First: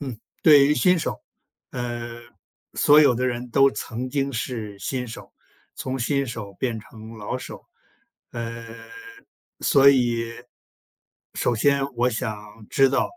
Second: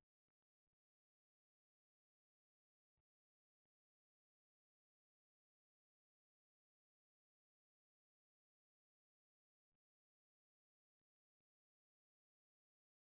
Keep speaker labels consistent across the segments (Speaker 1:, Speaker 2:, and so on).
Speaker 1: 嗯，对于新手，呃，所有的人都曾经是新手，从新手变成老手，呃，所以首先我想知道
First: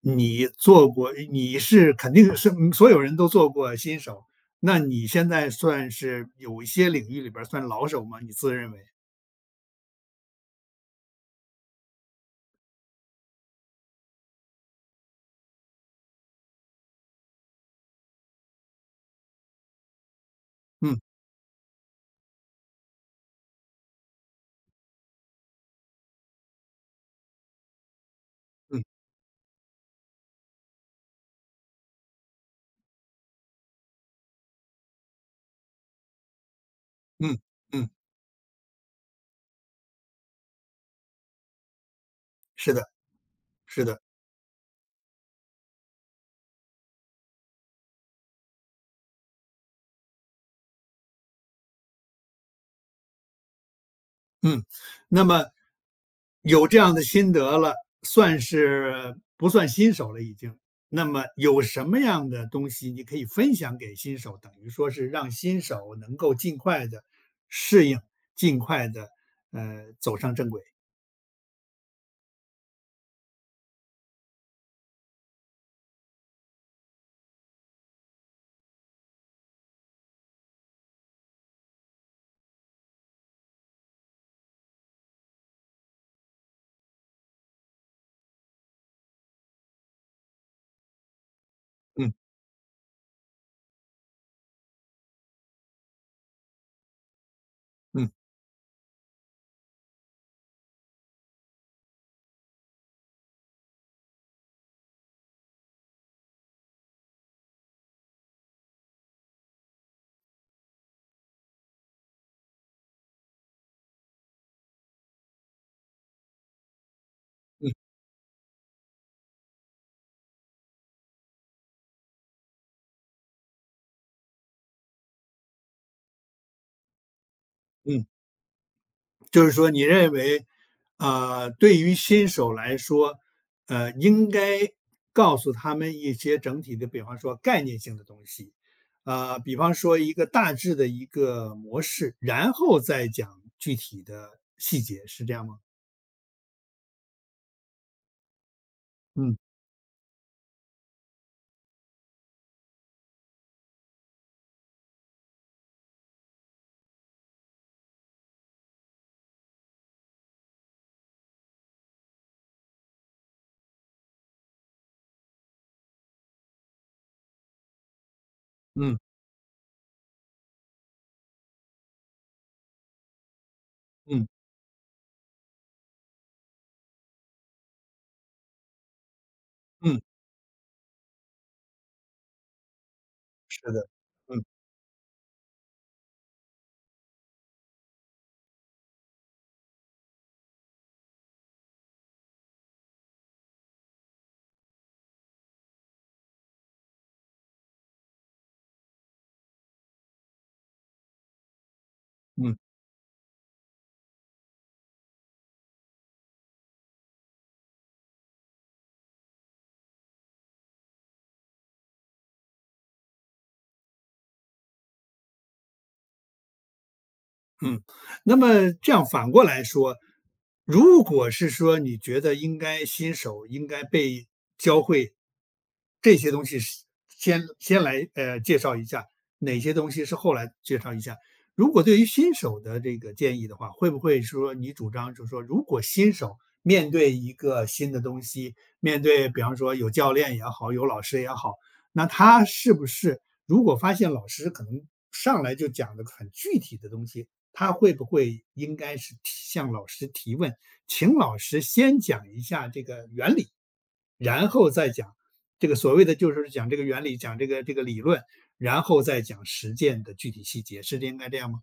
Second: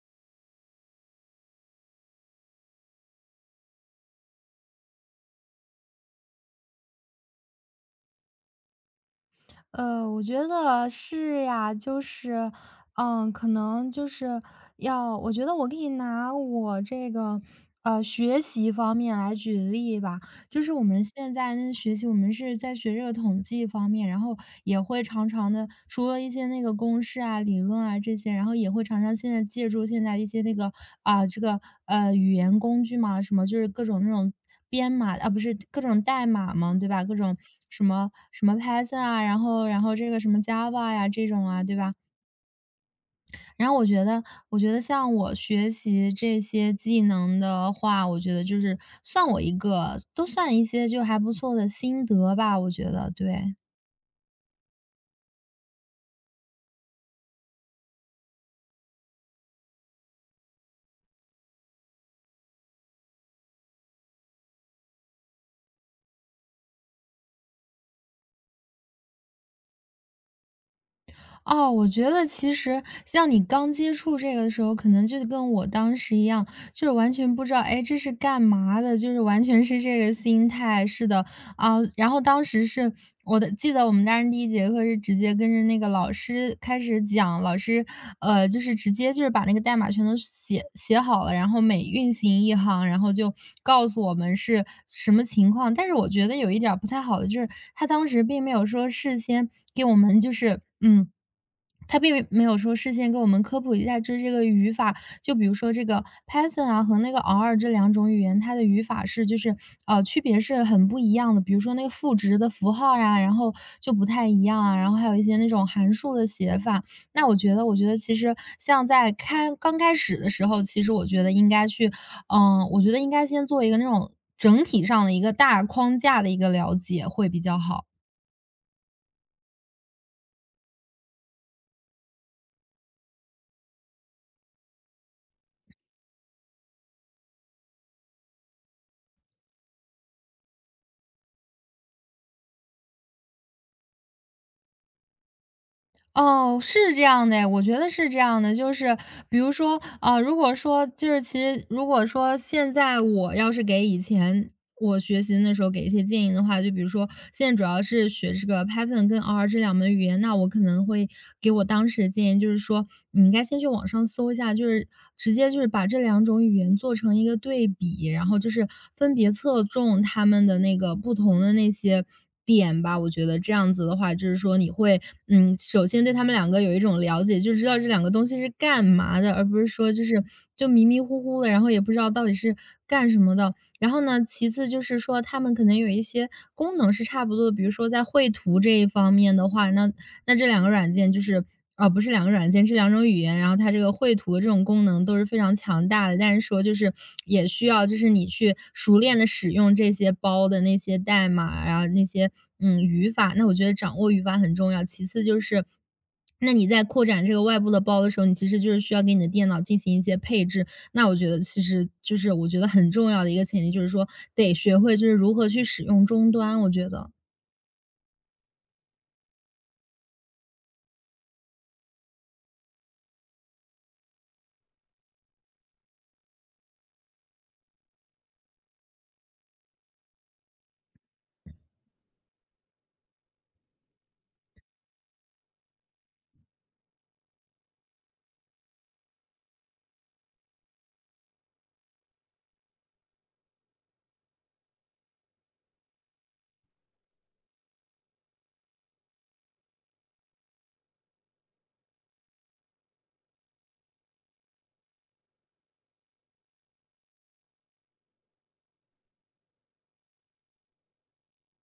Speaker 1: 你做过，你是肯定是所有人都做过新手，那你现在算是有一些领域里边儿算老手吗？你自认为？
Speaker 2: 我觉得是呀，就是，嗯，可能就是我觉得我可以拿我这个，学习方面来举例吧。就是我
Speaker 1: 嗯，
Speaker 2: 们现在那学习，我们是在学这个统计方面，然后也会常常的，除了一些那个公式啊、理论啊这些，然后也会
Speaker 1: 嗯，
Speaker 2: 常常现在借助现在一些那个啊、这个语言工具嘛，什么就是各种那种编码啊，不是各种代码嘛，对吧？各种
Speaker 1: 嗯，
Speaker 2: 什
Speaker 1: 嗯，
Speaker 2: 么什么 Python 啊，然后这个什么 Java 呀、这种啊，对吧？
Speaker 1: 是的，
Speaker 2: 然后
Speaker 1: 是
Speaker 2: 我
Speaker 1: 的。
Speaker 2: 觉得，我觉得像我学习这些技能的话，我觉得就是算我一个，都算一些就还不错的心得吧。我觉得，对，
Speaker 1: 嗯，那么有这样的心得了，算是不算新手了已经？那么有什么样的东西你可以分享给新手，等于说是让新手能够尽快的适应，尽快的走上正轨？
Speaker 2: 哦，我觉得其实像你刚接触这个的时候，可能就跟我当时一样，就是完全不知道，哎，这是干嘛的，就是完全是这个心态。是的，啊，然后当时是我的记得我们当时第一节课是直接跟着那个老师开始讲，老师，就是直接就是把那个代码全都写好了，然后每运
Speaker 1: 嗯，
Speaker 2: 行一行，然后就告诉我们是什么情况。但是我觉得有一点儿不太好的就是，他当
Speaker 1: 嗯，
Speaker 2: 时并没有说事先给我们就是，嗯。他并没有说事先给我们科普一下，就是这个语法就比如说这个 Python 啊和那个 R 这两种语言，它的语法是就是区别是很不一样的。比如说那个赋值的符号呀、然后就不太一样啊，然后还有一些那种函数的写法。那我觉得，
Speaker 1: 嗯，
Speaker 2: 我觉得其实像在刚开始的时候，其实我觉得应该去，嗯、我觉得应该先做一个那种整体上的一个大框架的一个了解会比较好。
Speaker 1: 嗯。就是说你认为，对于新手来说，应该告诉他们一些整体的，比方说概念性的东西，比方说一个大致的一个模式，然后再讲具体的细节，是这样吗？
Speaker 2: 哦，是这样的诶我觉得是这样的。就是
Speaker 1: 嗯，
Speaker 2: 比如说，如果说就是其实如果说现在我要是给以前我学习那时候给一些建议的话，就比如说现在主要是学这个 Python 跟 R 这两门语言，那我可能会给我当时的建议就是说，你应该先去网上搜一下，就是直接就是把这两种语言做成一个对比，然后就是
Speaker 1: 嗯，
Speaker 2: 分别侧重他们的那个不同的那些。点吧，我觉得这样子的话，就
Speaker 1: 嗯，
Speaker 2: 是说你会，嗯，首先对他们两个有一种了解，就知道这两个东西是干嘛的，而不是说
Speaker 1: 嗯，
Speaker 2: 就是就迷迷糊糊的，然后也不知道到底是干什么的。
Speaker 1: 是的，
Speaker 2: 然后呢，
Speaker 1: 嗯，
Speaker 2: 其次就是说他们可能有一些功能是差不多的，比如说在绘图这一方面的话，那那这两个软件就是啊，不是两个软件，是两种语言，然后它这个绘图的这种功能都是非常强大的，但是说就是也需要就是你去熟练的使用这些包的那些代码，然后那些，
Speaker 1: 嗯。
Speaker 2: 嗯，语法，那我觉得掌握语法很重要。其次就是，那你在扩展这个外部的包的时候，你其实就是需要给你的电脑进行一些配置，那我觉得其实就是我觉得很重要的一个前提，就是说得学会就是如何去使用终端，我觉得。
Speaker 1: 嗯，那么这样反过来说，如果是说你觉得应该新手应该被教会这些东西是，先来介绍一下，哪些东西是后来介绍一下。如果对于新手的这个建议的话，会不会说你主张就是说，如果新手面对一个新的东西，面对比方说有教练也好，有老师也好，那他是不是如果发现老师可能上来就讲的很具体的东西，他会不会应该是提向老师提问，请老师先讲一下这个原理，然后再讲这个所谓的就是讲这个原理，讲这个理论，然后再讲实践的具体细节，是应该这样吗？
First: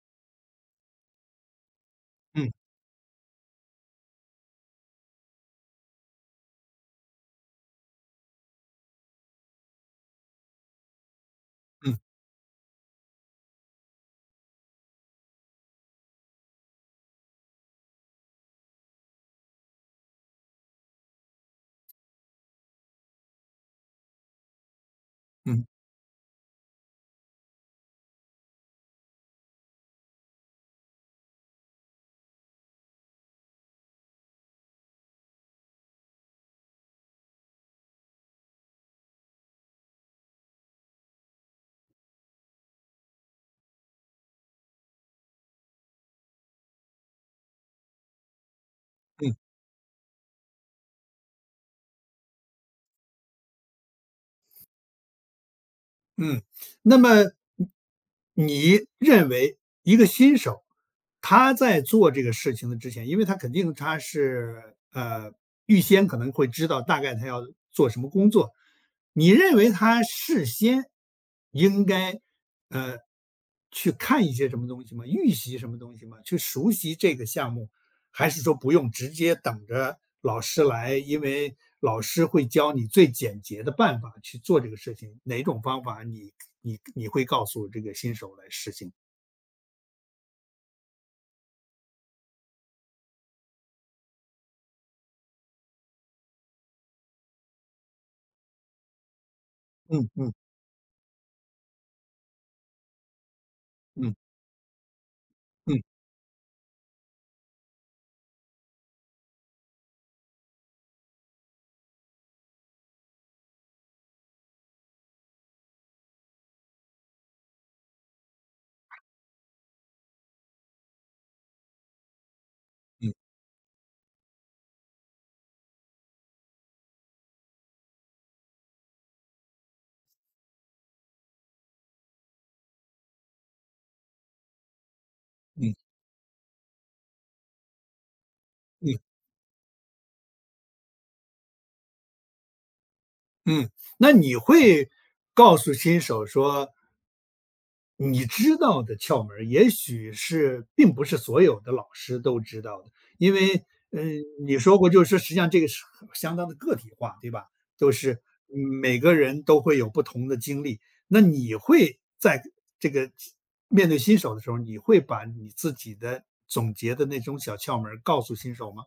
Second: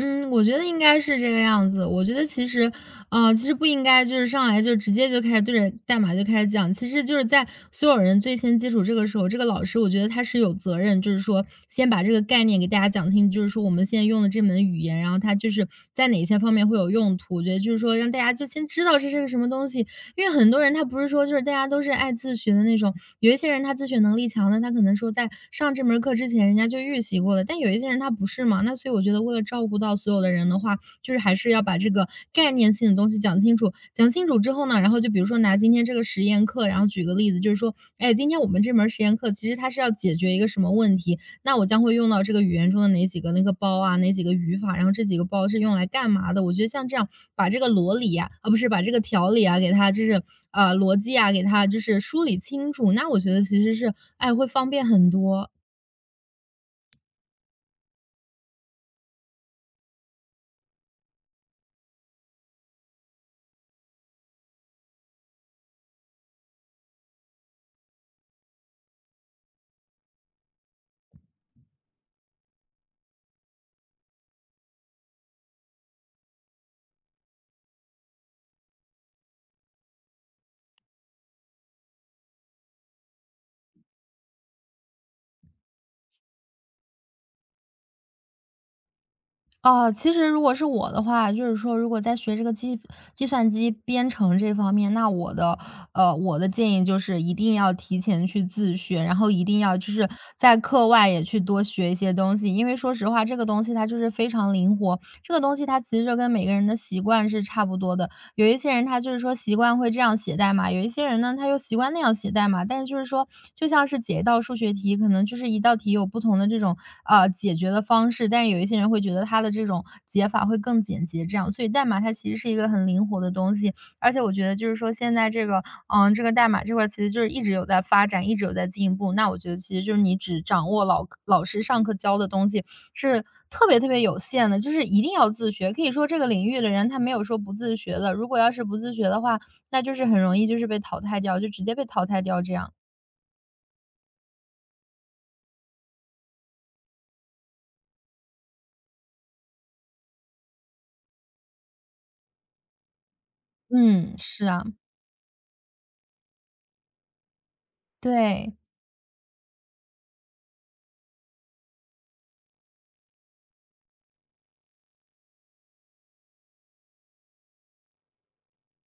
Speaker 2: 嗯，我觉得应该是这个样子。我觉得其
Speaker 1: 嗯，
Speaker 2: 实，其实不应该就是上来就直接就开始对着代码就开始讲。其实就是在所有人最先接触这个时候，这个老师我觉得他是有责任，就是说先
Speaker 1: 嗯，
Speaker 2: 把这个概念给大家讲清楚就是说我们现在用的这门语言，然后它就是在哪些方面会有用途。我觉得就是说让大家就先知道这是个什么东西，因为很多人他不是说就是大家都是爱自学的那种，有一些人他自学能力强的，他可能说在
Speaker 1: 嗯。
Speaker 2: 上这门课之前人家就预习过了，但有一些人他不是嘛。那所以我觉得为了照顾到所有的人的话，就是还是要把这个概念性的东西讲清楚。讲清楚之后呢，然后就比如说拿今天这个实验课，然后举个例子，就是说，哎，今天我们这门实验课其实它是要解决一个什么问题，那我将会用到这个语言中的哪几个那个包啊，哪几个语法，然后这几个包是用来干嘛的？我觉得像这样把这个逻理啊，啊，不是把这个条理啊，给它就是逻辑啊，给它就是梳理清楚，那我觉得其实是哎会方便很多。
Speaker 1: 嗯，那么你认为一个新手，他在做这个事情的之前，因为他肯定他是预先可能会知道大概他要做什么工作，你认为他事先应该呃去看一些什么东西吗？预习什么东西吗？去熟悉这个项目，还是说不用直接等着老师来？因为老师会教你最简洁的办法去做这个事情。哪种方法你会告诉这个新手来实行？
Speaker 2: 啊，其实如果是我的话，就是说，如果在学这个计算机编程这方面，那我的我的建议就是一定要提前去自学，然后一定要就
Speaker 1: 嗯，
Speaker 2: 是
Speaker 1: 嗯，
Speaker 2: 在课外也去多学一些东西，因为说实话，这个东西它就是
Speaker 1: 嗯，
Speaker 2: 非常灵活，这个东西它
Speaker 1: 嗯，
Speaker 2: 其实就跟每个人的习惯是差不多的。有一些人他就是说习惯会这样写代码，有一些人呢，他又习惯那样写代码。但是就是说，就像是解一道数学题，可能就是一道题有不同的这种解决的方式，但是有一些人会觉得他的这种解法会更简洁，这样。所以代码它其实是一个很灵
Speaker 1: 嗯，
Speaker 2: 活的东西，而且我觉得就是说现在这个这个代码这块儿其实就是一直有在发展，一直有在进步。那我觉得其实就是你只掌握老师上课教的东西，是特别特别有限的，就是一定要自学。
Speaker 1: 嗯，
Speaker 2: 可以说这个领域的人他没有说不自学的，如果要是不自
Speaker 1: 嗯，
Speaker 2: 学的话，那就是很容易就是被淘汰掉，就直接被淘汰掉这样。
Speaker 1: 嗯，那你会告诉新手说你知道的窍门儿，也许是并不是所有的老师都知道的，因为，
Speaker 2: 嗯，是
Speaker 1: 你
Speaker 2: 啊，
Speaker 1: 说过，就是说，实际上这个是相当的个体化，对吧？都是
Speaker 2: 对。
Speaker 1: 每个人都会有不同的经历，那你会在这个面对新手的时候，你会把你自己的总结的那种小窍门儿告诉新手吗？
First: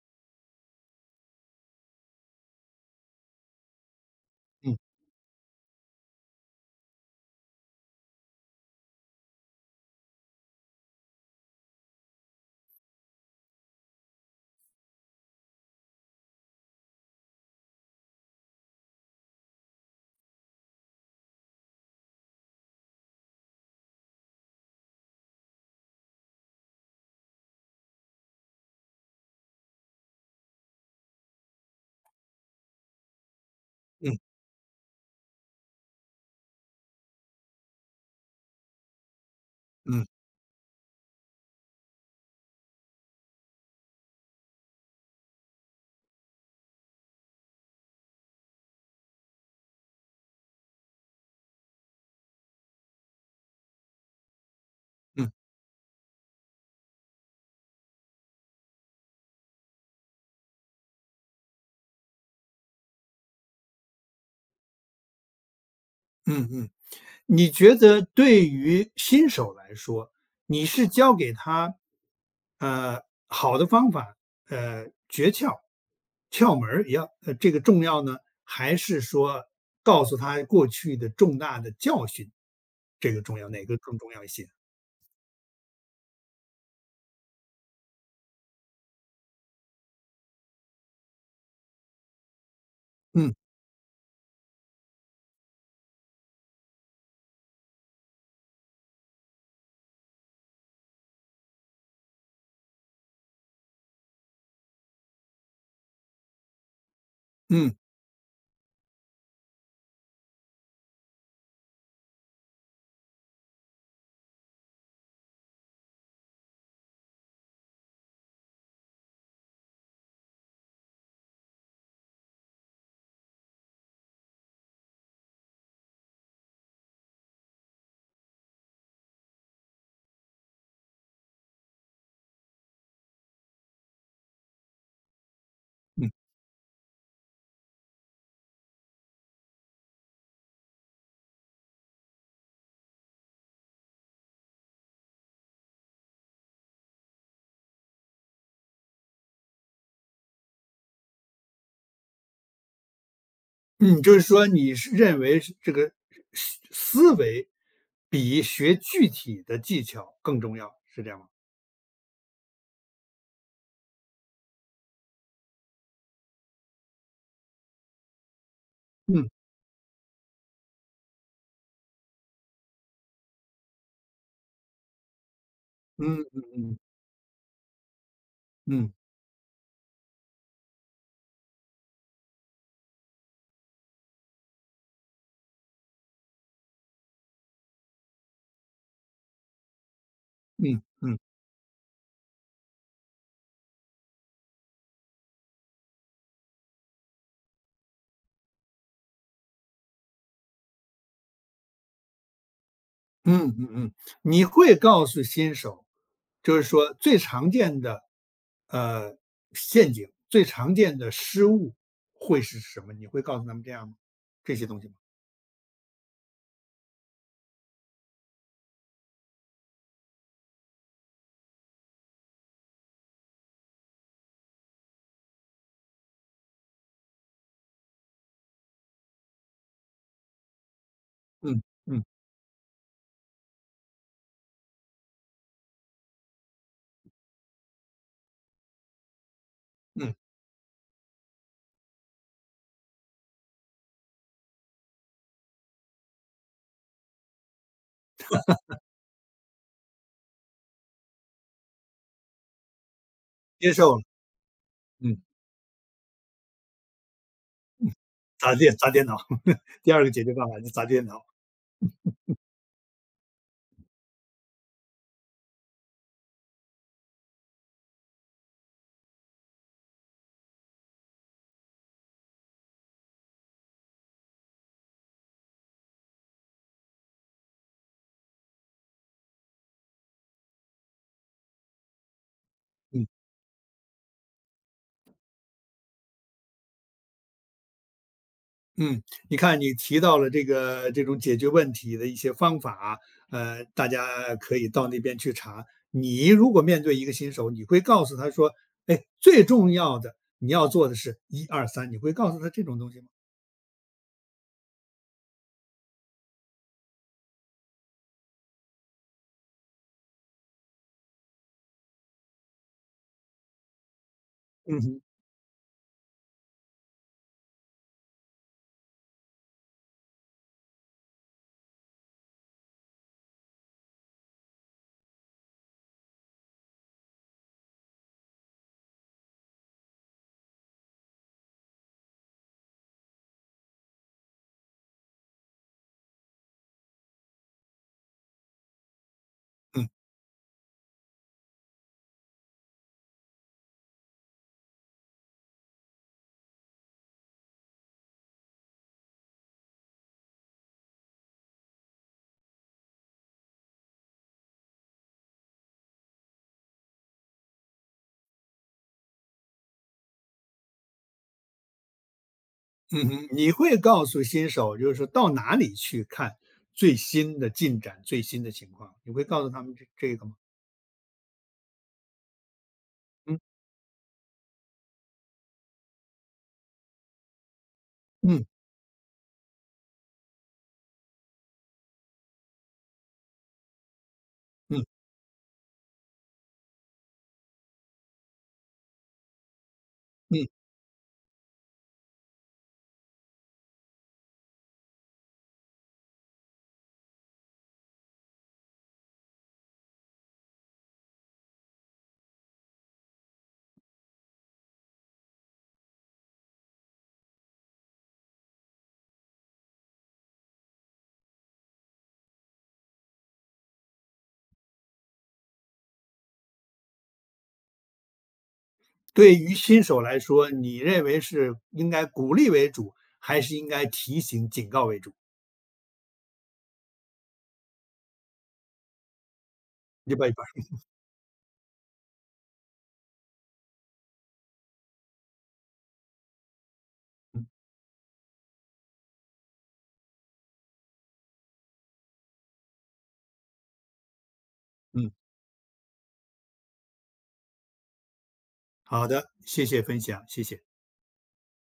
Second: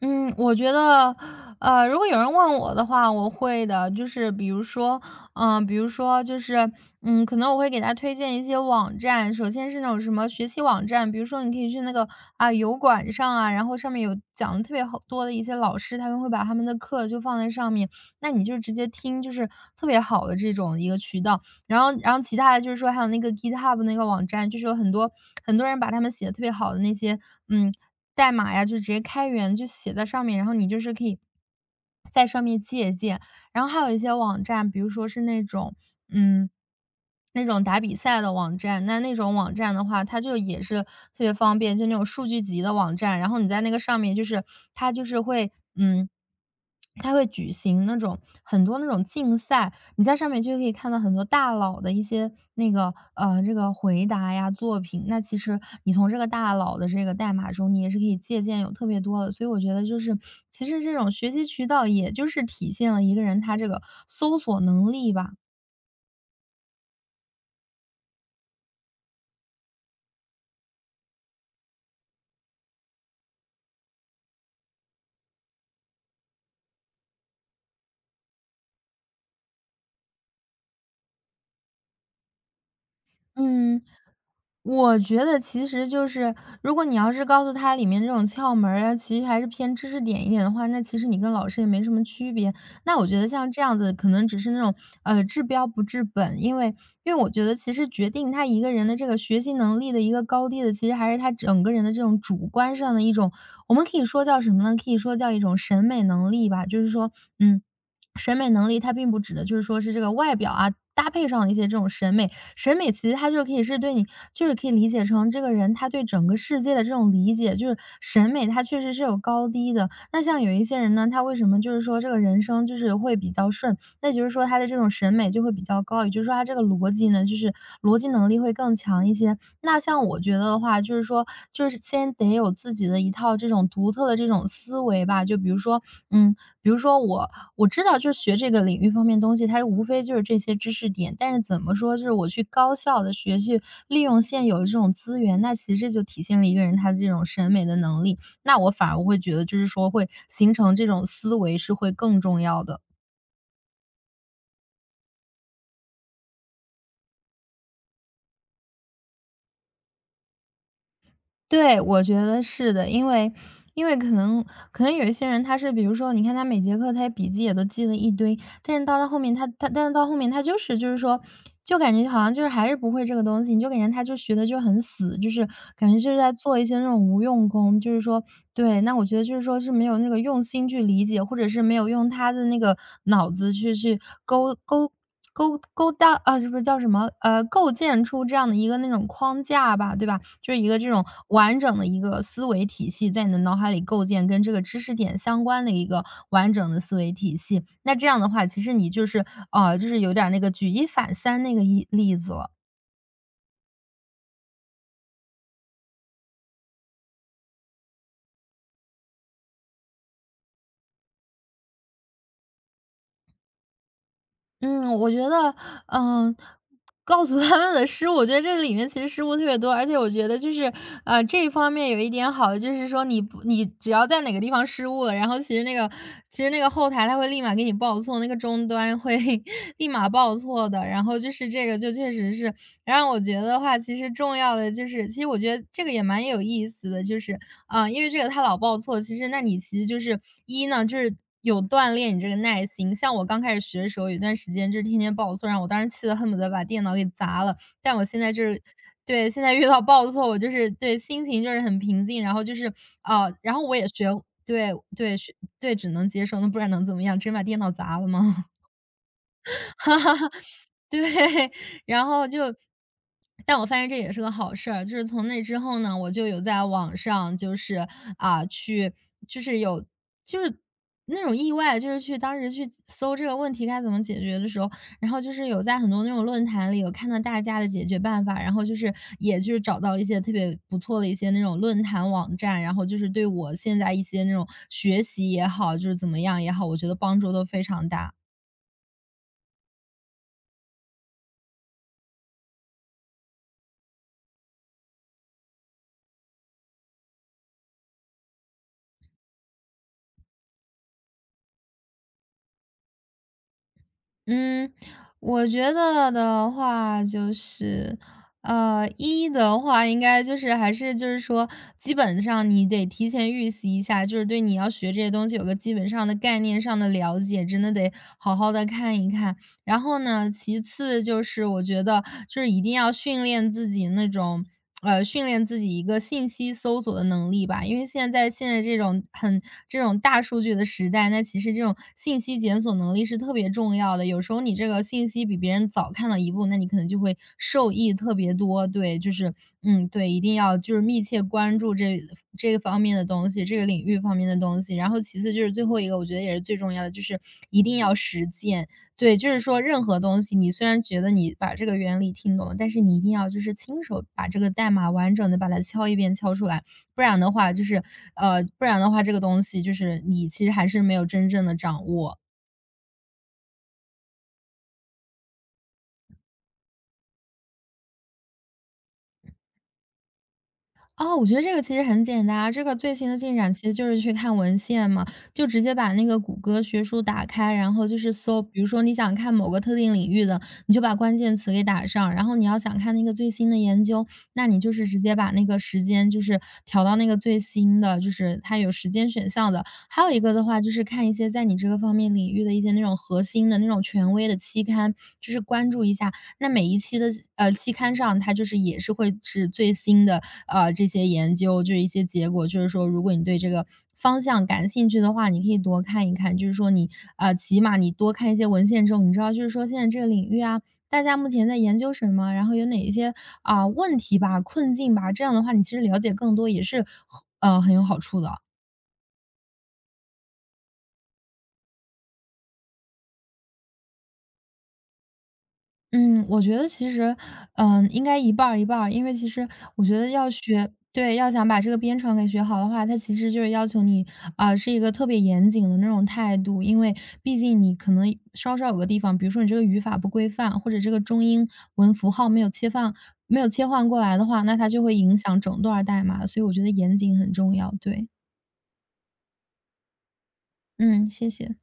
Speaker 2: 嗯，我觉得，如果有人问我的话，我会的。就是比如
Speaker 1: 嗯，
Speaker 2: 说，嗯、比如说就是，嗯，可能我会给他推荐一些网站。首先是那种什么学习网站，比如说你可以去那个啊、油管上啊，然后上面有讲的特别好多的一些老师，他们会把他们的课就放在上面，那你就直接听，就是特别好的这种一个渠道。然后其他的就是说还有那个 GitHub 那个网站，就是有很多很多人把他们写的特别好的那些嗯代码呀，就直接开源就写在上面，然后你就是可以在上面借鉴。然后还有一些
Speaker 1: 嗯，
Speaker 2: 网站，比如说是那种，嗯，那种打比赛的网站，那那种网站的
Speaker 1: 嗯，
Speaker 2: 话，
Speaker 1: 嗯，
Speaker 2: 它就也是特别方便，就那种数据集的网站。然后你在那个上面，就是它就是会，嗯，它会举行那种很多那种竞赛，你在上面就可以看到很多大佬的一些那个这个回答呀作品。那
Speaker 1: 嗯，
Speaker 2: 其实你从这个大佬的这个代码中，你也是可以借鉴有特别多的。所以我觉得就是其实这种学习渠道，也就是体现了一个人他这个搜索能力吧。
Speaker 1: 嗯，嗯。你觉得对于新手来说，你是教给他，呃，好的方法，诀窍、窍门儿也要这个重要呢，还是说告诉他过去的重大的教训，这个重要，哪个
Speaker 2: 嗯，
Speaker 1: 更重要一些？
Speaker 2: 我觉得其实就是，如果你要是告诉他里面这种窍门儿啊，其实还是偏知识点一点的话，那其实你跟老师也没什么区别。那我觉得
Speaker 1: 嗯，
Speaker 2: 像这样子，可能只是那种治标不治本，因为我觉得其实决定他一个人的这个学习能力的一个高低的，其实还是他整个人的这种主观上的一种，我们可以说叫什么呢？可以说叫一种审美能力吧，就是说，嗯。
Speaker 1: 嗯，
Speaker 2: 审美能力它并不指的就是说是这个外表啊，搭配上的一些这种审美，审美其实它就可以是对你就是可以理解成这个人他对整个世界的这种理解，就是审美它确实是有高低的。那像有一些人呢，他为什么就是说这个人生就是会比较顺，那就是说他的这种审美就会比较高，也就是说他这个逻辑呢，就是逻辑能力会更强一些。那像我觉得的话，就是说就是先得有自己的一套这种独特的这种思维吧，就比如说，
Speaker 1: 嗯，
Speaker 2: 嗯，比如说我知道就是学这个领域方面东西，它无非就是这些知识点，但是怎么说，就是我去高效的学习，利用现有的这种资源，那其实这就体现了一个人他这种审美的能力，那我反而会觉得就是说会形成这种思维是会更重要的。
Speaker 1: 嗯，就是说你是认为是这个思维比学具体的技巧更重要，是这样吗？
Speaker 2: 对，我觉得是的，因为因为可能可能有一些人他是比如说，你看他每节课他笔记也都记了一堆，但是到了后
Speaker 1: 嗯，
Speaker 2: 面他但是到后面他就是就是说，就感觉好像就是还是不会这个东西，你就感觉他就学的就很死，就是感觉就
Speaker 1: 嗯，
Speaker 2: 是在
Speaker 1: 嗯，
Speaker 2: 做一
Speaker 1: 嗯，
Speaker 2: 些那种无用功，就是说对，
Speaker 1: 嗯，
Speaker 2: 那我觉得就是说是没有那个用心去理解，或者是没有用他的那个脑子去勾勾搭啊，是不是叫什么？构建出这样的一个那种框架吧，对吧？就是一个
Speaker 1: 嗯，
Speaker 2: 这种
Speaker 1: 嗯。
Speaker 2: 完整的一个思维体系，在你的脑海里构建跟这个知识点相关的一个完整的思维体系。那这样的话，其实你就是就是有点儿那个举一反三那个一例子了。
Speaker 1: 嗯，嗯，嗯，你会告诉新手，就是说最常见的，呃，陷阱，最常见的失误会是什么？你会告诉他们这样吗？这些东西吗？
Speaker 2: 嗯，我觉得，嗯，告诉他们的失误，我觉得这里面其实失误特别多，而且我觉得就是，这一方面有一点好，就是说你不，你只要在哪个地方失误了，然后其实那个，其实那个后台它会立马给你报错，那个终端会 立马报错的，然后就是
Speaker 1: 嗯，
Speaker 2: 这个就
Speaker 1: 嗯，
Speaker 2: 确实是，然后我觉得的话，其实重要的就是，其实我觉得这个也蛮有意思的，就是，啊、因为这个他老报错，其实那你其实就
Speaker 1: 嗯，
Speaker 2: 是一呢，就是有锻炼你这个耐心。像我刚开始学的时候，有段时间就是天天报错，让我当时气得恨不得把电脑给砸了。但我现在就是对，现在遇到报错，我就是对，心情就是很平静，然后就是然后
Speaker 1: 接
Speaker 2: 我也
Speaker 1: 受了，
Speaker 2: 学对对
Speaker 1: 嗯，
Speaker 2: 学对，只能接受，那不然能怎么样？直接把电脑砸了吗？
Speaker 1: 砸电脑，第
Speaker 2: 哈
Speaker 1: 二个
Speaker 2: 哈，
Speaker 1: 解决办法就砸
Speaker 2: 对，
Speaker 1: 电脑。
Speaker 2: 然后就但我发现这也是个好事儿，就是从那之后呢，我就有在网上就是，啊，去就是有就是那种意外，就是去当时去搜这个问题该怎么解决的时候，然后就是有在很多那种论坛里有看到大家的解决办法，然后就是也就是找到了一些特别不错的一些那种论坛网站，然后就
Speaker 1: 嗯。
Speaker 2: 是对我现在一些那种学习也好，就是怎么样也好，我觉得帮助都非常大。
Speaker 1: 嗯，你看你提到了这个这种解决问题的一些方法，大家可以到那边去查。你如果面对一个新手，你会告诉他说："哎，最重要的你要做的是一二三。"你会告诉他这种东西吗？
Speaker 2: 嗯，我觉得的话就是，一的话应该就是还是就是说，基本上你得提前预习一下，就是对你要
Speaker 1: 嗯
Speaker 2: 学
Speaker 1: 哼，
Speaker 2: 这些东西有个基本上的概念上的了解，真的得好好的看一看。然后呢，其次就是我觉得就是一定要训练自己那种训练自己一个信息搜索的能力吧。因为现在这种这种大数据的时代，那其实这种信息检索能力是特别重要的。有时候你这个信息比别人早看到一步，那你可能就会受益特别多。对，就是
Speaker 1: 嗯，
Speaker 2: 嗯，对，一定要就是密切关注这个方面的东西，这个领域方面的东西。然后其次就是最后一个，我觉得也是最重要的，就是一定要实践。对，就是说任何东西，你虽然觉得你把这个原理听懂了，但是你一定要就是亲手把这个代码完整的把它敲一遍敲出来，不然的话就是不然的话这个东西就是你其实还是没有真正的掌握。
Speaker 1: 嗯哼，你会告诉新手，就是说到哪里去看最新的进展、最新的情况，你会告诉他们这个吗？
Speaker 2: 哦，我觉得这个其实很简单啊，这个最新的进
Speaker 1: 嗯，
Speaker 2: 展其实就是去看文献嘛，就直接把那个谷歌学术打开，然后就是搜，
Speaker 1: 嗯，
Speaker 2: 比如说你想看某个特定领域的，你就把关键词给打上，然后你要想看那个最新的研究，那你就
Speaker 1: 嗯，
Speaker 2: 是直接把那个时间就是调到那个最新的，就是它有时间选项的。还有一个的
Speaker 1: 嗯。
Speaker 2: 话就是看一些在你这个方面领域的一些那种核心的那种权威的期刊，就是关注一下。那每一期的期刊上，它就是也是会是最新的这些研究，就是一些结果，就是说如果你对这个方向感兴趣的话，你可以多看一看。就是说你，起码你多看一些文献之后，你知道，就是说现在这个领域啊，大家目前在研究什么，然后有哪一些啊、问题吧、困境吧，这样的话，你其实了解更多也是很有好处的。
Speaker 1: 对于新手来说，你认为是应该鼓励为主，还是应该提醒、警告为主？
Speaker 2: 嗯，我觉得其实，嗯，应该一半儿一半儿。因为其实我觉得
Speaker 1: 一半
Speaker 2: 要
Speaker 1: 一半儿。
Speaker 2: 学对，要想把这个编程给学好的话，它其实就是要求你，啊，是一个特别严谨的那种态度。因为毕
Speaker 1: 嗯，
Speaker 2: 竟你可能稍稍有个地方，比如说你这个语法不规范，或者这个中英文符号没有切换过来的话，那它就会
Speaker 1: 嗯，
Speaker 2: 影响整段儿代码。所以我觉得严谨很重要，对。
Speaker 1: 好的，谢谢分享，谢谢。
Speaker 2: 嗯，谢谢。